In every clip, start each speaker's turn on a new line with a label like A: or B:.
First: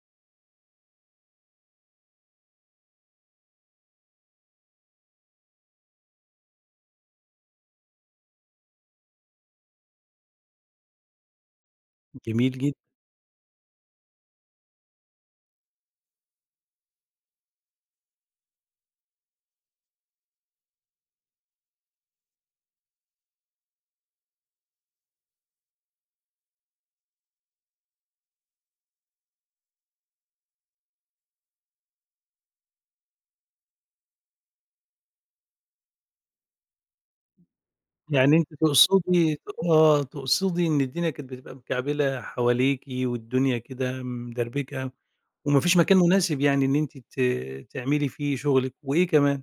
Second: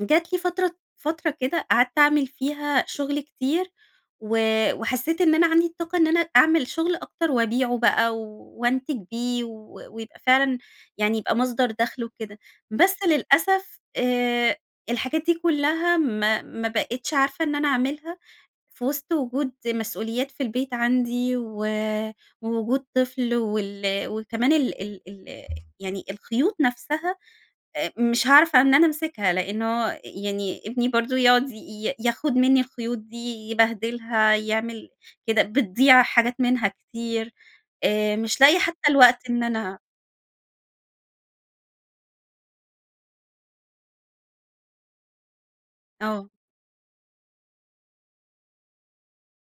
A: جات لي فترة فترة كده قعدت أعمل فيها شغل كتير و وحسّيت إن أنا عندي الطاقة إن أنا أعمل شغل أكتر وأبيعه بقى، وأنتج بيه و ويبقى فعلًا يعني، يبقى مصدر دخل وكده.
B: جميل جد
A: بس للأسف آآ، الحاجات دي كلها ما ما بقيتش عارفة إن أنا أعملها في وسط وجود مسؤوليات في البيت عندي و ووجود طفل وال وكمان ال ال ال يعني الخيوط نفسها آآ، مش هاعرف إن أنا أمسكها لأنه يعني، ابني برضه يقعد ي ياخد منّي الخيوط دي، يبهدلها، يعمل كده، بتضيع حاجات منها كتير آآ،
B: يعني
A: مش
B: أنتِ
A: لاقية حتى الوقت
B: تقصدي ت
A: إن أنا
B: آه، تقصدي إن الدنيا كانت بتبقى مكعبلة حواليكِ والدنيا كده مدربكة، وما فيش مكان
A: آه.
B: مناسب يعني إن أنتِ ت تعملي فيه شغلِك، وإيه كمان؟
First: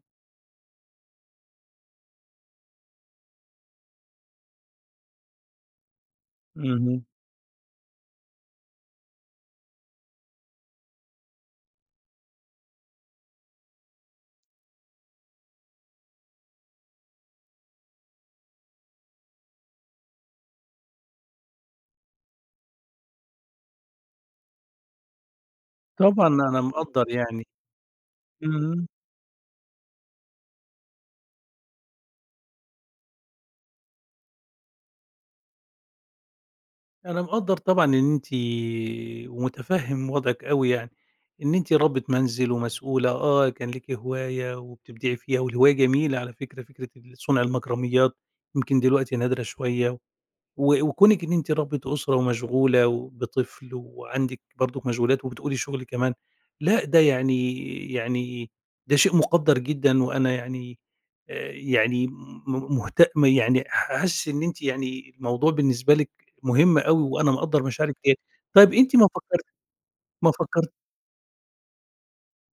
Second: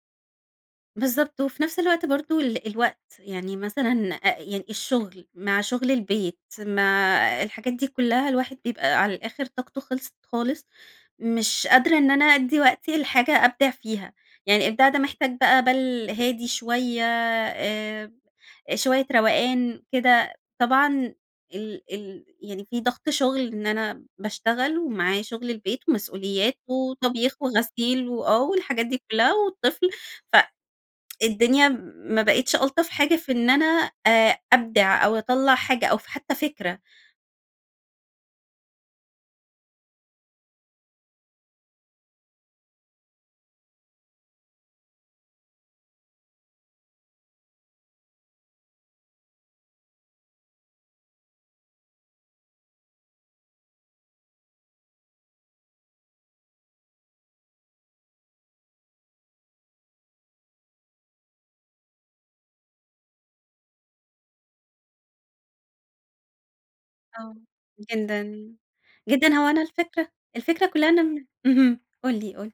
A: بالضبط، وفي نفس الوقت برضه ال الوقت، يعني مثلًا أ يعني الشغل مع شغل البيت،
B: اهم.
A: مع الحاجات دي كلها الواحد بيبقى على الآخر طاقته خلصت خالص. مش قادرة إن أنا أدّي وقتي لحاجة أبدع فيها، يعني إبداع ده محتاج بقى بال هادي شوية آآ، شوية روقان كده. طبعًا ال ال يعني في ضغط شغل إن أنا باشتغل ومعايّا شغل البيت
B: طبعًا،
A: ومسؤوليات
B: أنا مقَدّر
A: وطبيخ
B: يعني،
A: وغسيل و آه، والحاجات
B: امم.
A: دي كلها والطفل. ف الدنيا ما بقِتش ألطف حاجة في إن أنا آآ، أبدع أو أَطلّع حاجة أو حتى فكرة.
B: أنا مقَدّر طبعًا إن أنتِ ومُتفهم وضعِك أوي يعني. إن أنتِ ربّة منزل ومسؤولة آه، كان ليكِ هواية وبتبدعي فيها، والهواية جميلة على فكرة، فكرة ال صنع المكرميات يمكن دلوقتي نادرة شوية، و وكونِك إن أنتِ ربّة أسرة ومشغولة وبطفل وعندِك برضه مشغولات وبتقولي شغل كمان، لأ، ده يعني يعني ده شيء مقدّر جدًا وأنا يعني آآ، يعني م م مهت يعني حاسس إن أنتِ يعني، الموضوع بالنسبة لِك مهم أوي وأنا
A: آه،
B: مقَدّر مشاعرِك ديّة.
A: جدًا،
B: طيب، أنتِ ما
A: جدًا، هو
B: فكّرتي
A: أنا الفكرة
B: ما
A: الفكرة
B: فكرت
A: كُلّها إن أنا م اهم قُل لي، قُل لي.